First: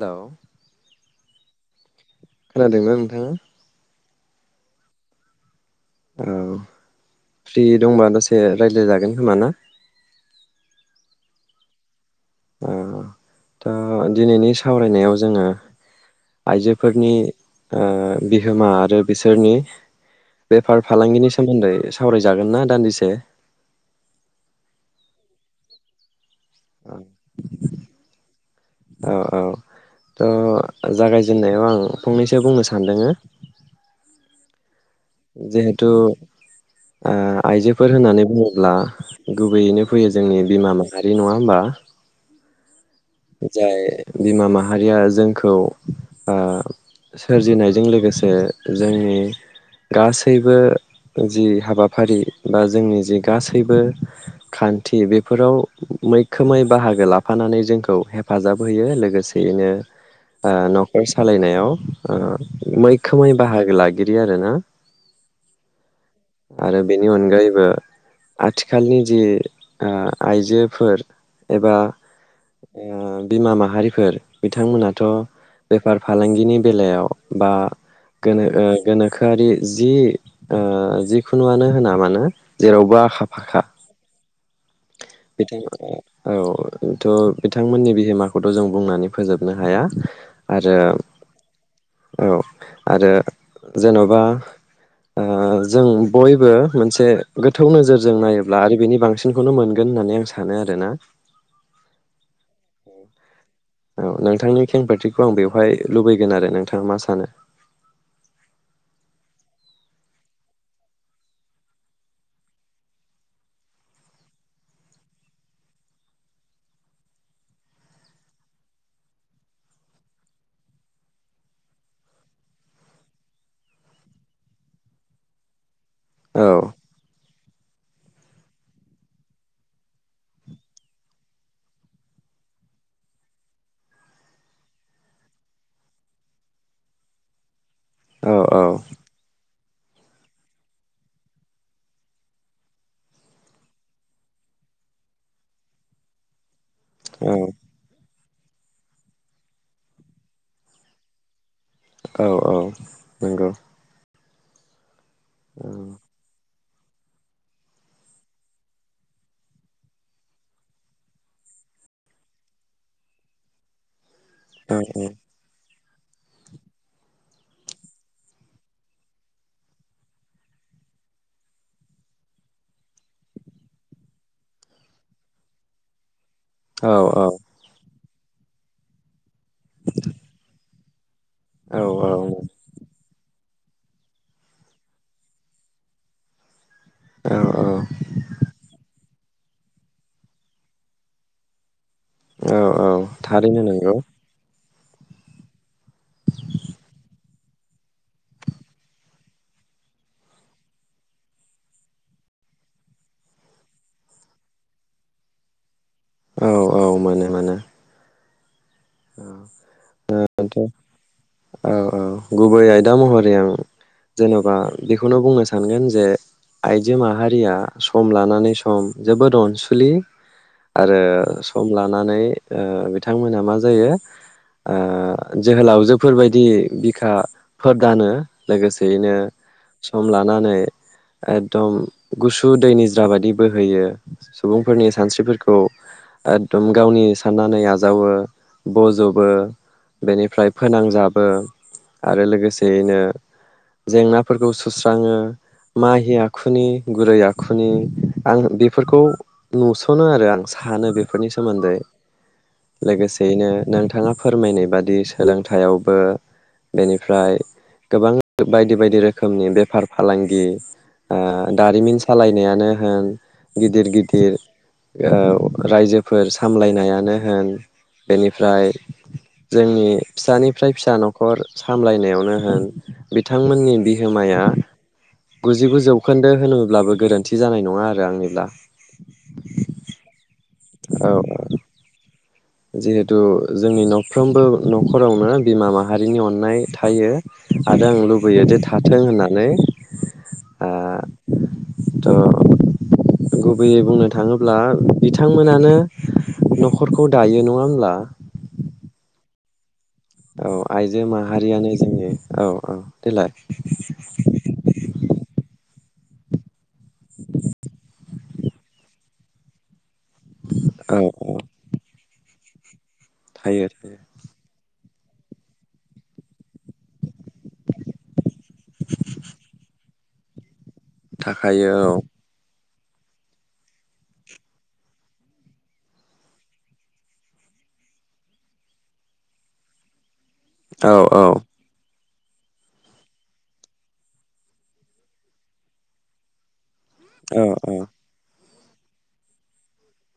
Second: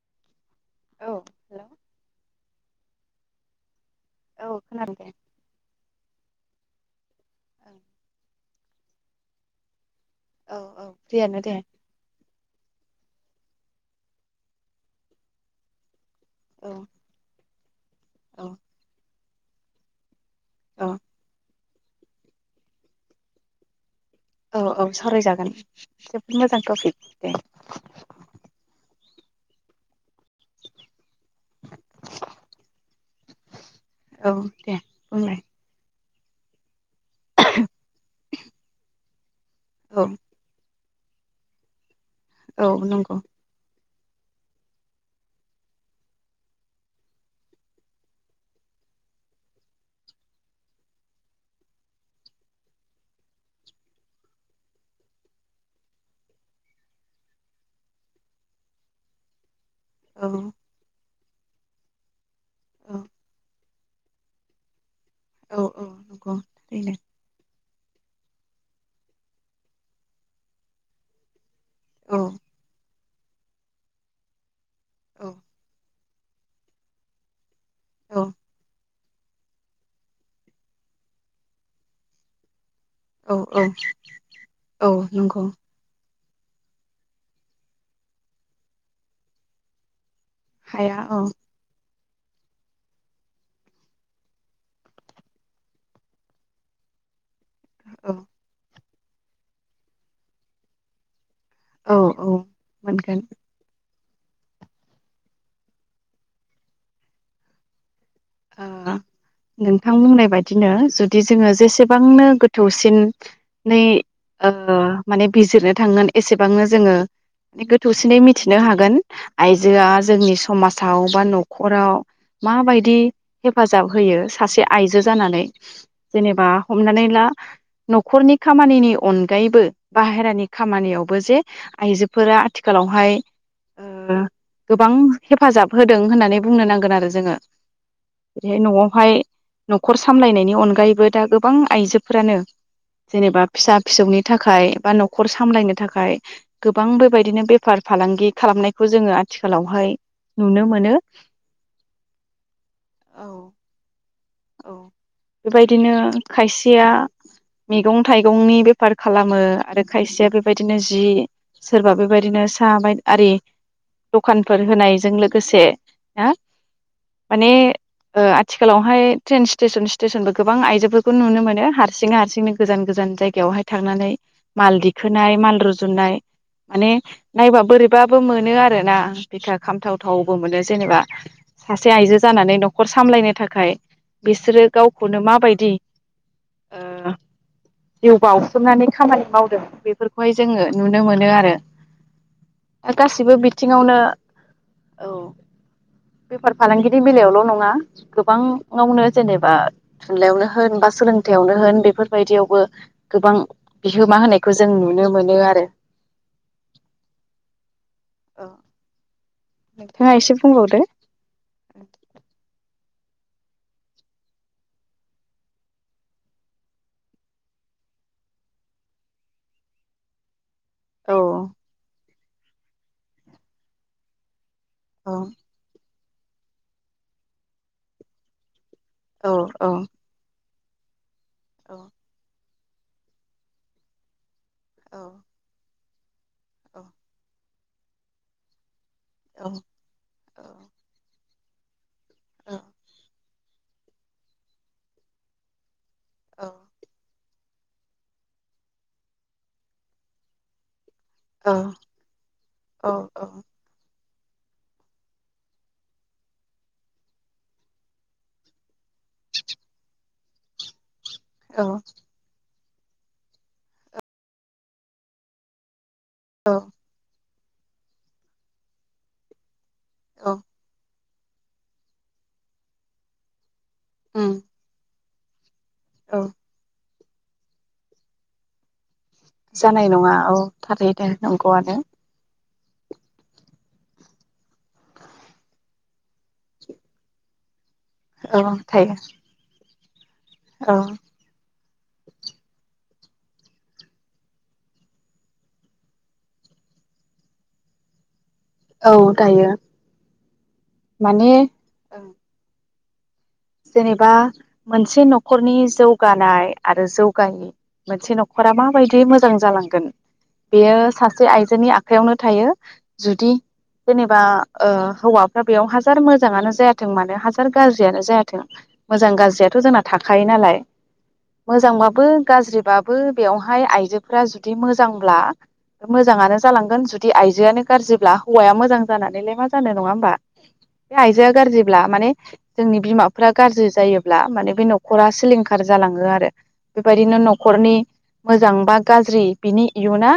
हेल' औ हेलौ खोनादोंना नों हो औ खोनादों दे। औ फ्रि औ दंबा दसे रायज्लायजागोन खोमा ना? औ औ फ्रियानो दे। ओ दा दिनैनि सावरायनायाव जोङो औ आइजोफोरनि ओ औ बिहोमा आरो बिसोरनि बेफार औ फालांगिनि सोमोन्दै सावरायजागोन ना दान्दिसे? औ औ सावरायजागोन। जि मोजां टपिक बे औ औ थ' जागाय जेननायाव आं फंनैसो बुंनो सानदोङो औ दे। बुंलाय जिहेतु ओ आइजोफोर होननानै बुङोब्ला गुबैयैनो औ फैयो जोंनि बिमा माहारि माहारि नङा होमबा? औ नंगौ। जाय बिमा माहारिया जोंखौ सोरजिनायजों ओ लोगोसे जोंनि गासैबो जि हाबाफारि बा जोंनि जि गासैबो खान्थि बेफोराव मैखोमै बाहागो लाफानानै जोंखौ हेफाजाब होयो लोगोसेयैनो औ ओ न'खर सालायनायाव ओ औ मैखोमै बाहागो ला बिदि आरो ना। औ औ। नंगौ आरो थारैनो बेनि अनगायैबो आथिखालनि जि ओ आइजोफोर एबा औ बिमा ओ माहारिफोर बिथांमोनाथ' औ बे बेफार फालांगिनि बेलायाव बा औ गोनो ओ गोनोखोआरि जि ओ जिखुनुआनो होना मानो जेरावबो आखा औ औ फाखा। औ नंगौ। बिथां औ थ' बिथांमोननि बिहोमाखौथ' जों बुंनानै फोजोबनो हाया। आरो हाया औ। औ आरो जेन'बा जों ओ बयबो मोनसे गोथौ औ नोजोरजों नायोब्ला आरो बेनि बां सिनखौनो मोन गोन होननानै आं सानो आरोना। औ औ मोनगोन। औ नोंथांनि खेंफोरथिखौ आं बेवहाय लुबैगोन आरो नोंथाङा मा सानो? ओ नोंथां बुंनाय बायदिनो जुदि जोङो जेसेबांनो गोथौसिनै माने बिजिरनो थांगोन एसेबांनो जोङो म गोथौसिनै मिथिनो हागोन आइजोआ जोंनि समाजाव बा न'खराव माबायदि हेफाजाब होयो सासे आइजो जानानै औ जेनेबा हमनानै ला न'खरनि खामानिनि अनगायैबो बाहेरानि खामानियावबो जे आइजोफोरा आथिखालावहाय ओ गोबां हेफाजाब होदों होननानै बुंनो नांगोन आरो जोङो। औ ओरैहाय औ न'आवहाय न'खर सामलायनायनि अनगायैबो दा गोबां आइजोफोरानो जेनेबा फिसा फिसौनि थाखाय बा न'खर सामलायनो थाखाय गोबां औ बेबायदिनो बेफार फालांगि खालामनायखौ जोङो आथिखालावहाय नुनो मोनो। औ औ। औ। औ बेबायदिनो खायसेया मैगं थाइगंनि बेफार खालामो आरो खायसेया बेबायदिनो जि सोरबा बेबायदिनो साहा बाय आरि दखानफोर औ होनायजों लोगोसे माने ओ आथिखालावहाय ट्रेन स्टेसन स्टेसनबो गोबां आइजोफोरखौ नुनो मोनो हारसिङै हारसिंनो गोजान गोजान जायगायावहाय थांनानै माल दिखोनाय माल रुजुननाय। औ माने नायबा बोरै बाबो मोनो आरोना बिखा खामथाव थावबो मोनो जेनेबा सासे औ आइजो जानानै न'खर सामलायनो थाखाय बिसोरो गावखौनो माबायदि ओ औ जिउ बावसोमनानै खामानि मावदों बेफोरखौहाय जोङो नुनो मोनो आरो। औ औ गासिबो थारैनो नंगौ बिथिङावनो औ बेफार फालांगिनि बेलायावल' नङा गोबाङावनो। जेनेबा थुनलाइयावनो होन बा सोलोंथायावनो होन बेफोरबायदियावबो गोबां बिहोमा होनायखौ जों नुनो मोनो आरो औ औ मोनो मोनो अ। औ औ गुबै आय दा महरै आं जेन'बा बेखौनो बुंनो सानगोन जे आइजो माहारिया सम लानानै सम जोबोद अनसुलि। आरो औ सम लानानै ओ बिथांमोना मा जायो? ओ औ जोहोलावजो फोरबायदि बिखा फोरदानो लोगोसे दिनो औ औ सम लानानै एकदम गुस उ दै निज्रा बायदि बोहैयो। सुबुंफोरनि औ सानस्रिफोरखौ एकदम औ गावनि साननानै आ जावो। बज'बो। औ बेनिफ्राय फोनांजाब बो आरो लोगोसेयैनो जेंनाफोरखौ सुस्राङो माहि औ आखुनि गुरै आ- खुनि आं बेफोरखौ नुसनो आरो आं सानो बे- फोरनि सोमोन्दै लोगोसेयैनो नों- फोरमायनाय बादि सोलोंथायावबो बेनिफ्राय गोबां बाय- दि -बायदि रोखोमनि बेफार फालांगि आ औ दारिमिन सालायनायानो ओं गिदिर-गिदिर अ रायजो- फोर औ सामलायनायानो होन बेनिफ्राय जोंनि औ फिसानिफ्राय फिसा न- खर सामलायनायावनो होन बिथांमोननि उम बिहोमाया गुजिगु औ जौखोन्दो होनोब्लाबो गोरोन्थि जानाय नङा आरो आंनिब्ला जानाय नङा औ औ थारैनो नंगौ आनो जिहेथु जोंनि नफ्रोमबो नखरावनो बिमा माहारिनि अननाय थायो आरो आं औ लुबैयो जे थायो थाथों होननानै ओ औ द--््् गुबैयै बुंनो थाङोब्ला बिथांमोनानो नखरखौ दायो नङा होमब्ला औ दायो औ आइजो माने माहारियानो ओं जोंनि औ औ देलाय जेनेबा मोनसे नखरनि जौ गानाय आरो जौगायो मोनसे न खरा माबायदि मोजां जालांगोन बेयो औ सासे औ आइजोनि आखायावनो थायो जुदि थायो थायो जेनेबा ओ हौवाफ्रा बेयाव हाजार मोजाङानो जायाथों मानो हाजार गाज्रियानो जाया थों मोजां गाज्रियाथ जोंना थाखायो नालाय थाखायो मोजांबाबो गाज्रिबा बो बेवहाय आइजोफ्रा जुदि मोजांब्ला मोजाङानो जालांगोन जुदि आइजोआनो गाज्रिब्ला हौवाया मोजां जानानैलाय मा जानो नङा होमबा? बे औ औ आइजोआ गाज्रिब्ला माने जोंनि बिमा फ्रा गाज्रि जायोब्ला माने बे नखरा सिलिंखार जालाङो आरो। बेबायदिनो औ नखरनि औ मोजां बा गाज्रि बिनि इयुना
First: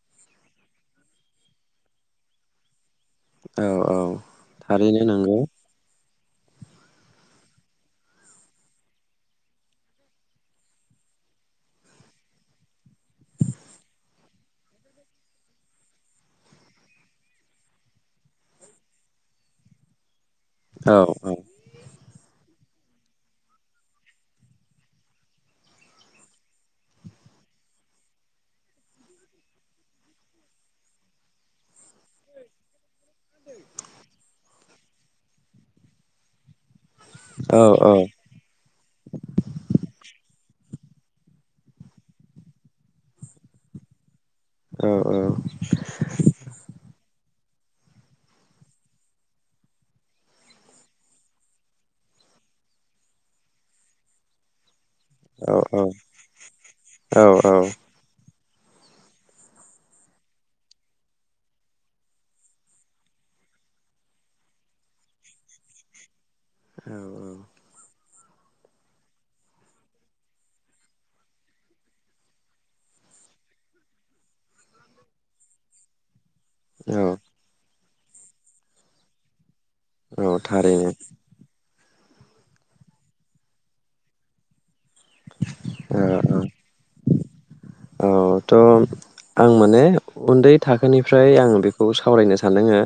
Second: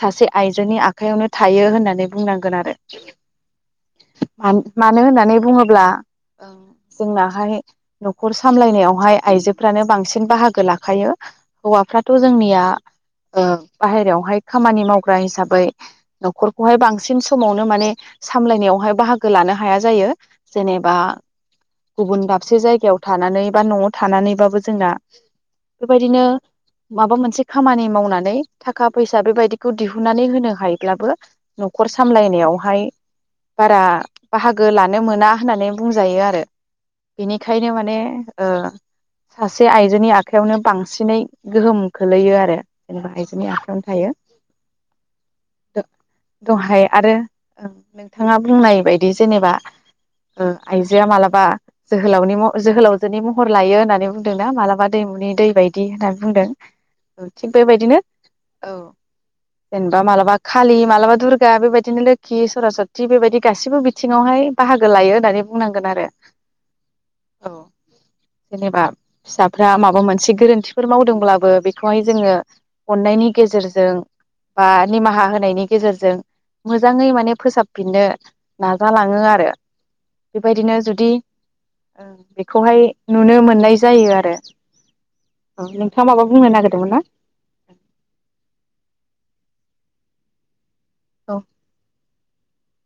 सासे आइजोनि आखयावनो थायो होननानै बुंनांगोन आरो। औ औ थारैनो मान-मानो होननानै नंगौ बुङोब्ला ओ जोंना हाय नखर सामलायनायावहाय आइजोफ्रानो बांसिन बाहागो लाखायो हौवाफ्राथ जोंनिया ओ बाहेरायावहाय खामानि मावग्रा हिसाबै नखरखौहाय बांसिन समावनो माने सामलायनायावहाय बाहागो लानो हाया जायो। जेनेबा औ औ गुबुन दाबसे जायगायाव थानानै बा नआव थानानैबाबो जोंना बेबायदिनो माबा मोनसे खामानि मावनानै थाखा फैसा बेबायदिखौ दिहुननानै होनो हायोब्लाबो नखर सामलायनायावहाय बारा बाहागो लानो मोना होननानै बुंजायो आरो। औ बेनिखायनो माने ओ सासे आइजोनि आखा आखयावनो बांसिनै गोहोम खोलैयो आरो जेनेबा आइजोनि आखायावनो थायो। औ दहाय आरो नोंथाङा बुंनाय बायदि जेनेबा आइजोआ मालाबा जोहोलावनि जोहोलावजोनि महर लायो होननानै बुंदोंना मालाबा दैमुनि दै औ बायदि होननानै बुंदों औ थिग बेबायदिनो- औ जेनेबा मालाबा खालि मालाबा दुर्गा बेबायदिनो लोखि सरासथि बेबायदि गासैबो बिथिङावहाय बाहागो लायो होननानै बुंनांगोन आरो। औ औ। जेनेबा फिसाफ्रा माबा मोनसे गोरोन्थिफोर मावदोंब्लाबो बेखौहाय जोङो अन्नायनि गेजेरजों बा निमाहा होनायनि गेजेरजों मोजाङै औ माने फोसाब बिदिनो नाजालाङो आरो। औ बेबायदिनो थारैनो जुदि बेखौहाय नुनो मोननाय जायो आरो। नोंथाङा औ माबा बुंनो नागिरदोंमोन ना? अ थ' आं माने उन्दै थाखोनिफ्राय औ आङ बेखौ सावरायनो सानदोंङो।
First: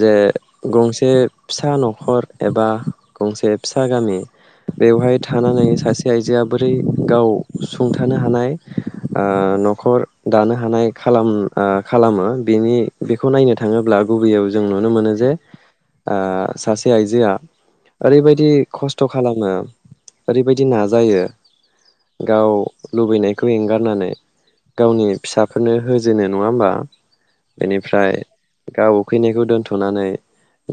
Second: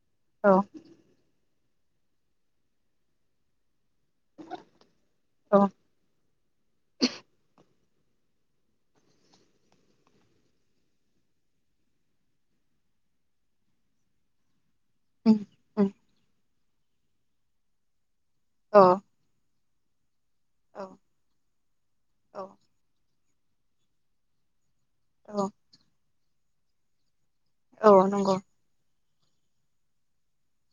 जे औ गंसे फिसा न'खर एबा गंसे फि सा गामि बेवहाय थानानै औ सासे आइजोआ बोरै गाव सुंथानो हानाय नखर दानो हानाय खालामो बेनि बेखौ नायनो थाङोब्ला गुबैयाव जों नुनो मोनो जे उम उम ओ सासे आइजोआ ओरैबायदि औ खस्थ' खालामो ओरैबायदि औ नाजायो गाव लुबैनाय खौ एंगारनानै गावनि औ औ फिसाफोरनो हो जेने नङा होमबा औ बेनिफ्राय नंगौ गाव उखैनायखौ दोन्थ'नानै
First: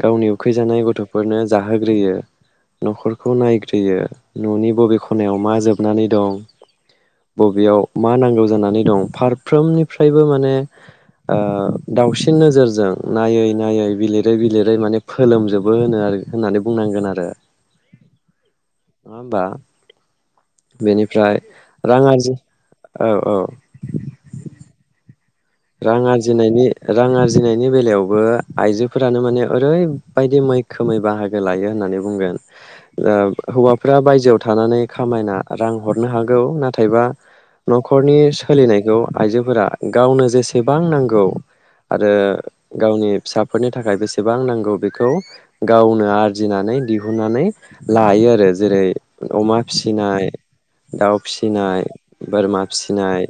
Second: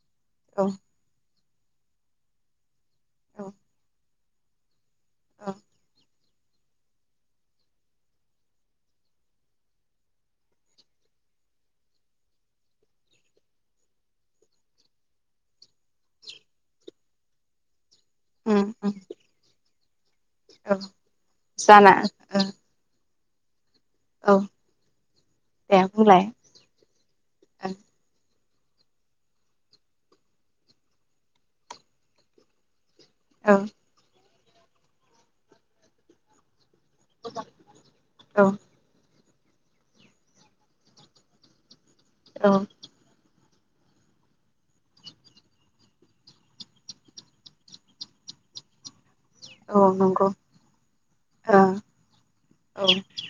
गावनि औ उखैजानाय गथ'फोरनो जाहोग्रोयो न'खरखौ औ नायग्रोयो न'नि बबेख खनायाव औ मा जोबनानै दं बबेयाव मा नांगौ जानानै दं फारफ्रोमनिफ्रायबो माने ओ दावसिन नोजोरजों नायै नायै बिलिरै बिलिरै माने फोलोमजोबो होनो आरो होननानै बुंनांगोन आरो उम उम नङा होमबा औ बेनिफ्राय जाना रां आरजि ओ औ औ औ दे रां बुंलाय आरजिनायनि रां आरजिनायनि औ बेलायावबो आइजोफोरानो माने ओरैबायदि मैखोमै बाहागो लायो होननानै बुंगोन ओ औ हौवाफ्रा बायजोआव थानानै खामायना रां हरनो हागौ ना थायबा न'खरनि सोलिनायखौ आइजोफोरा गावनो जेसे सेबां नांगौ आरो औ गावनि फिसा फोरनि थाखाय बेसेबां नांगौ बेखौ गावनो आरजिनानै दिहुननानै लायो आरो जेरै- अमा औ नंगौ फिसिनाय दाउ ओ फिसिनाय बोरमा औ औ फिसिनाय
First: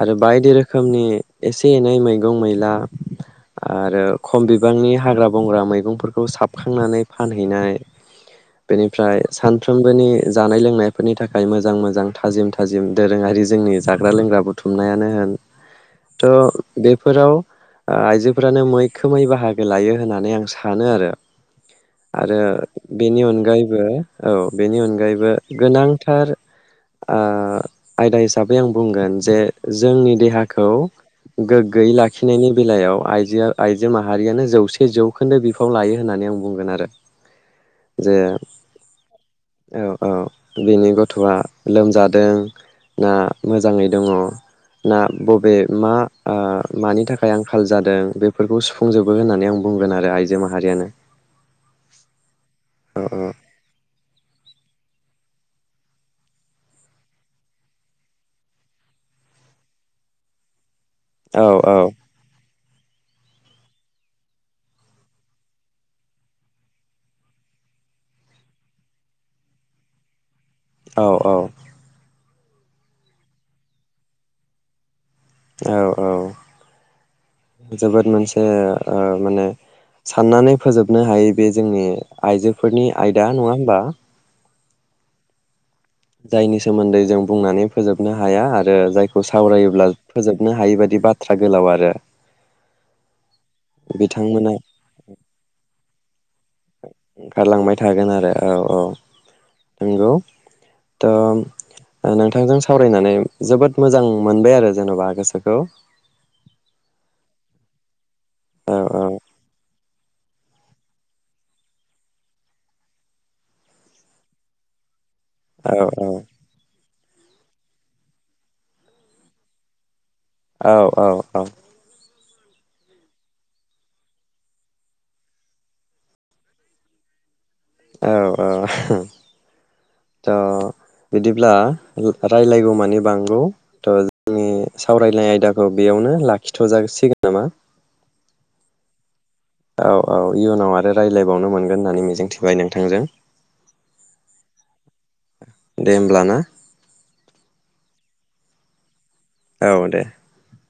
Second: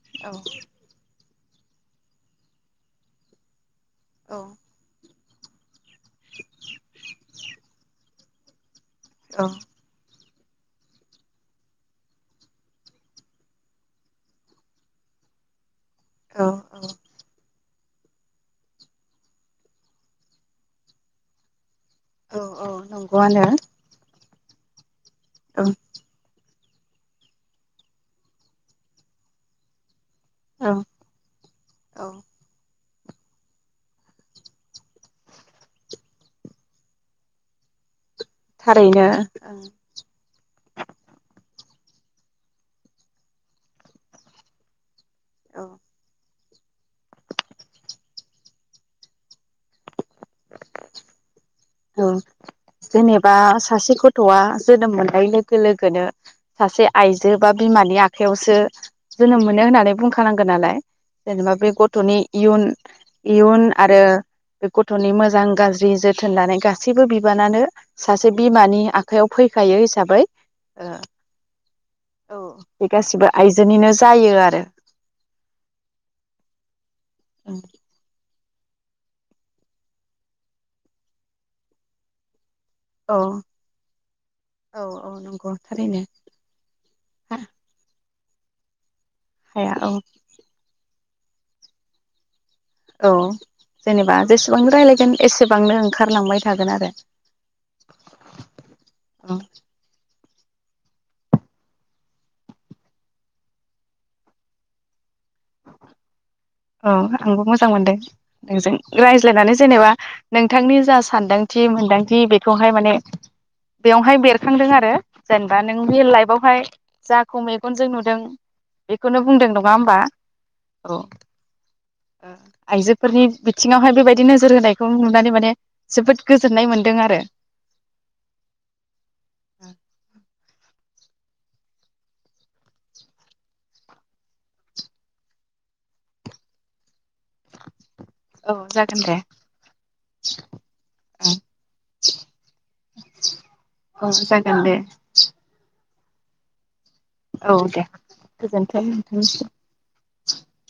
आरो औ बायदि रोखोमनि एसे एनै मैगं मैला आरो खम औ बिबांनि हाग्रा बंग्रा मैगंफोरखौ साबखांनानै फानहैनाय बेनिफ्राय सानफ्रोमबोनि जानाय लोंनायफोरनि थाखाय मोजां मोजां थाजिम थाजिम दोरोङारि जोंनि जाग्रा लोंग्रा बुथुमनायानो होन औ औ थ' बेफोराव आइजोफ्रानो मैखोमै बाहागो लायो होननानै आं सानो आरो। आरो औ औ बेनि नंगौआनो अनगायैबो औ बेनि अनगायै बो औ गोनांथार ओ आयदा हिसाबै आं बुंगोन जे जोंनि देहाखौ औ गोग्गोयै औ लाखिनायनि बेला याव आइजोआ आइजो माहारियानो जौसे जौखोन्दो बिफाव लायो होननानै आं बुंगोन आरो। जे थारैनो औ औ बिनि गथ'आ लोमजादों ना मोजाङै दङ ना बबे औ मा ओ मानि थाखाय आंखाल जादों बेफोरखौ सुफुंजोबो होननानै आं बुंगोन आरो आइजो माहारियानो औ औ जेनेबा सासे गथ'आ जोनोम मोननाय लोगो लोगोनो सासे आइजो बा बिमानि आखायावसो जोनोम मोनो होननानै बुंखानांगोन नालाय औ जेनेबा बे औ गथ'नि इयुन इयुन आरो बे गथ गथ'नि मोजां गाज्रि जोथोन लानाय गासैबो बिबानानो सासे बिमानि आखयाव फैखायो हिसाबै औ औ। औ बे गासिबो आइजोनिनो जायो आरो। औ औ जोबोद मोनसे ओ ओ माने साननानै फोजोबनो हायै बे जोंनि आइजो फोरनि औ आयदा नङा होनबा? औ औ नंगौ। थारैनो जायनि सोमोन्दै जों बुंनानै फोजोब नो हाया आरो जायख खौ हाया सावरायोब्ला औ फोजोबनो हायि बायदि बाथ थ्रा गोलाव आरो औ जेनेबा बिथांमोना जेसेबां रायलायगोन एसेबांनो ओंखार ओंखारलांबाय थागोन आरो ओंखारलांबाय थागोन आरो औ औ औ नंगौ। थ' नोंथांजों सावरायनानै जोबोद मोजां मोनबाय आरो जेनबा गोसोखौ। औ आंबो मोजां मोनदों। नोंजों औ रायज्लायनानै जेनेबा नोंथांनि जा सानदांथि मोनदांथि बेखौहाय माने बेवहाय बेरखांदों आरो। जेनेबा औ नोंनि रियेल लाइफआवहाय जाखौ मेगनजों नुदों बेखौनो बुंदों नङा होमबा? औ औ औ आइजोफोरनि बिथिङावहाय बेबायदि नोजोर होनायखौ नुनानै माने जोबोद गोजोननाय मोन्दों आरो। औ औ त बिदिब्ला रायज्लायगौ मानिे बांगौ थ जोंनि सावरायनाय आयदाखौ बेयावनो लाखिथजासिगोन। औ जागोन दे। औ औ इयुनाव आरो रायज्लायबावनो मोनगोन होननानै मिजिंथिबाय नोंथांजों। औ जागोन दे दे होनोमबब्ला ना? औ दे गोजोनथों। औ दे [unintelligible]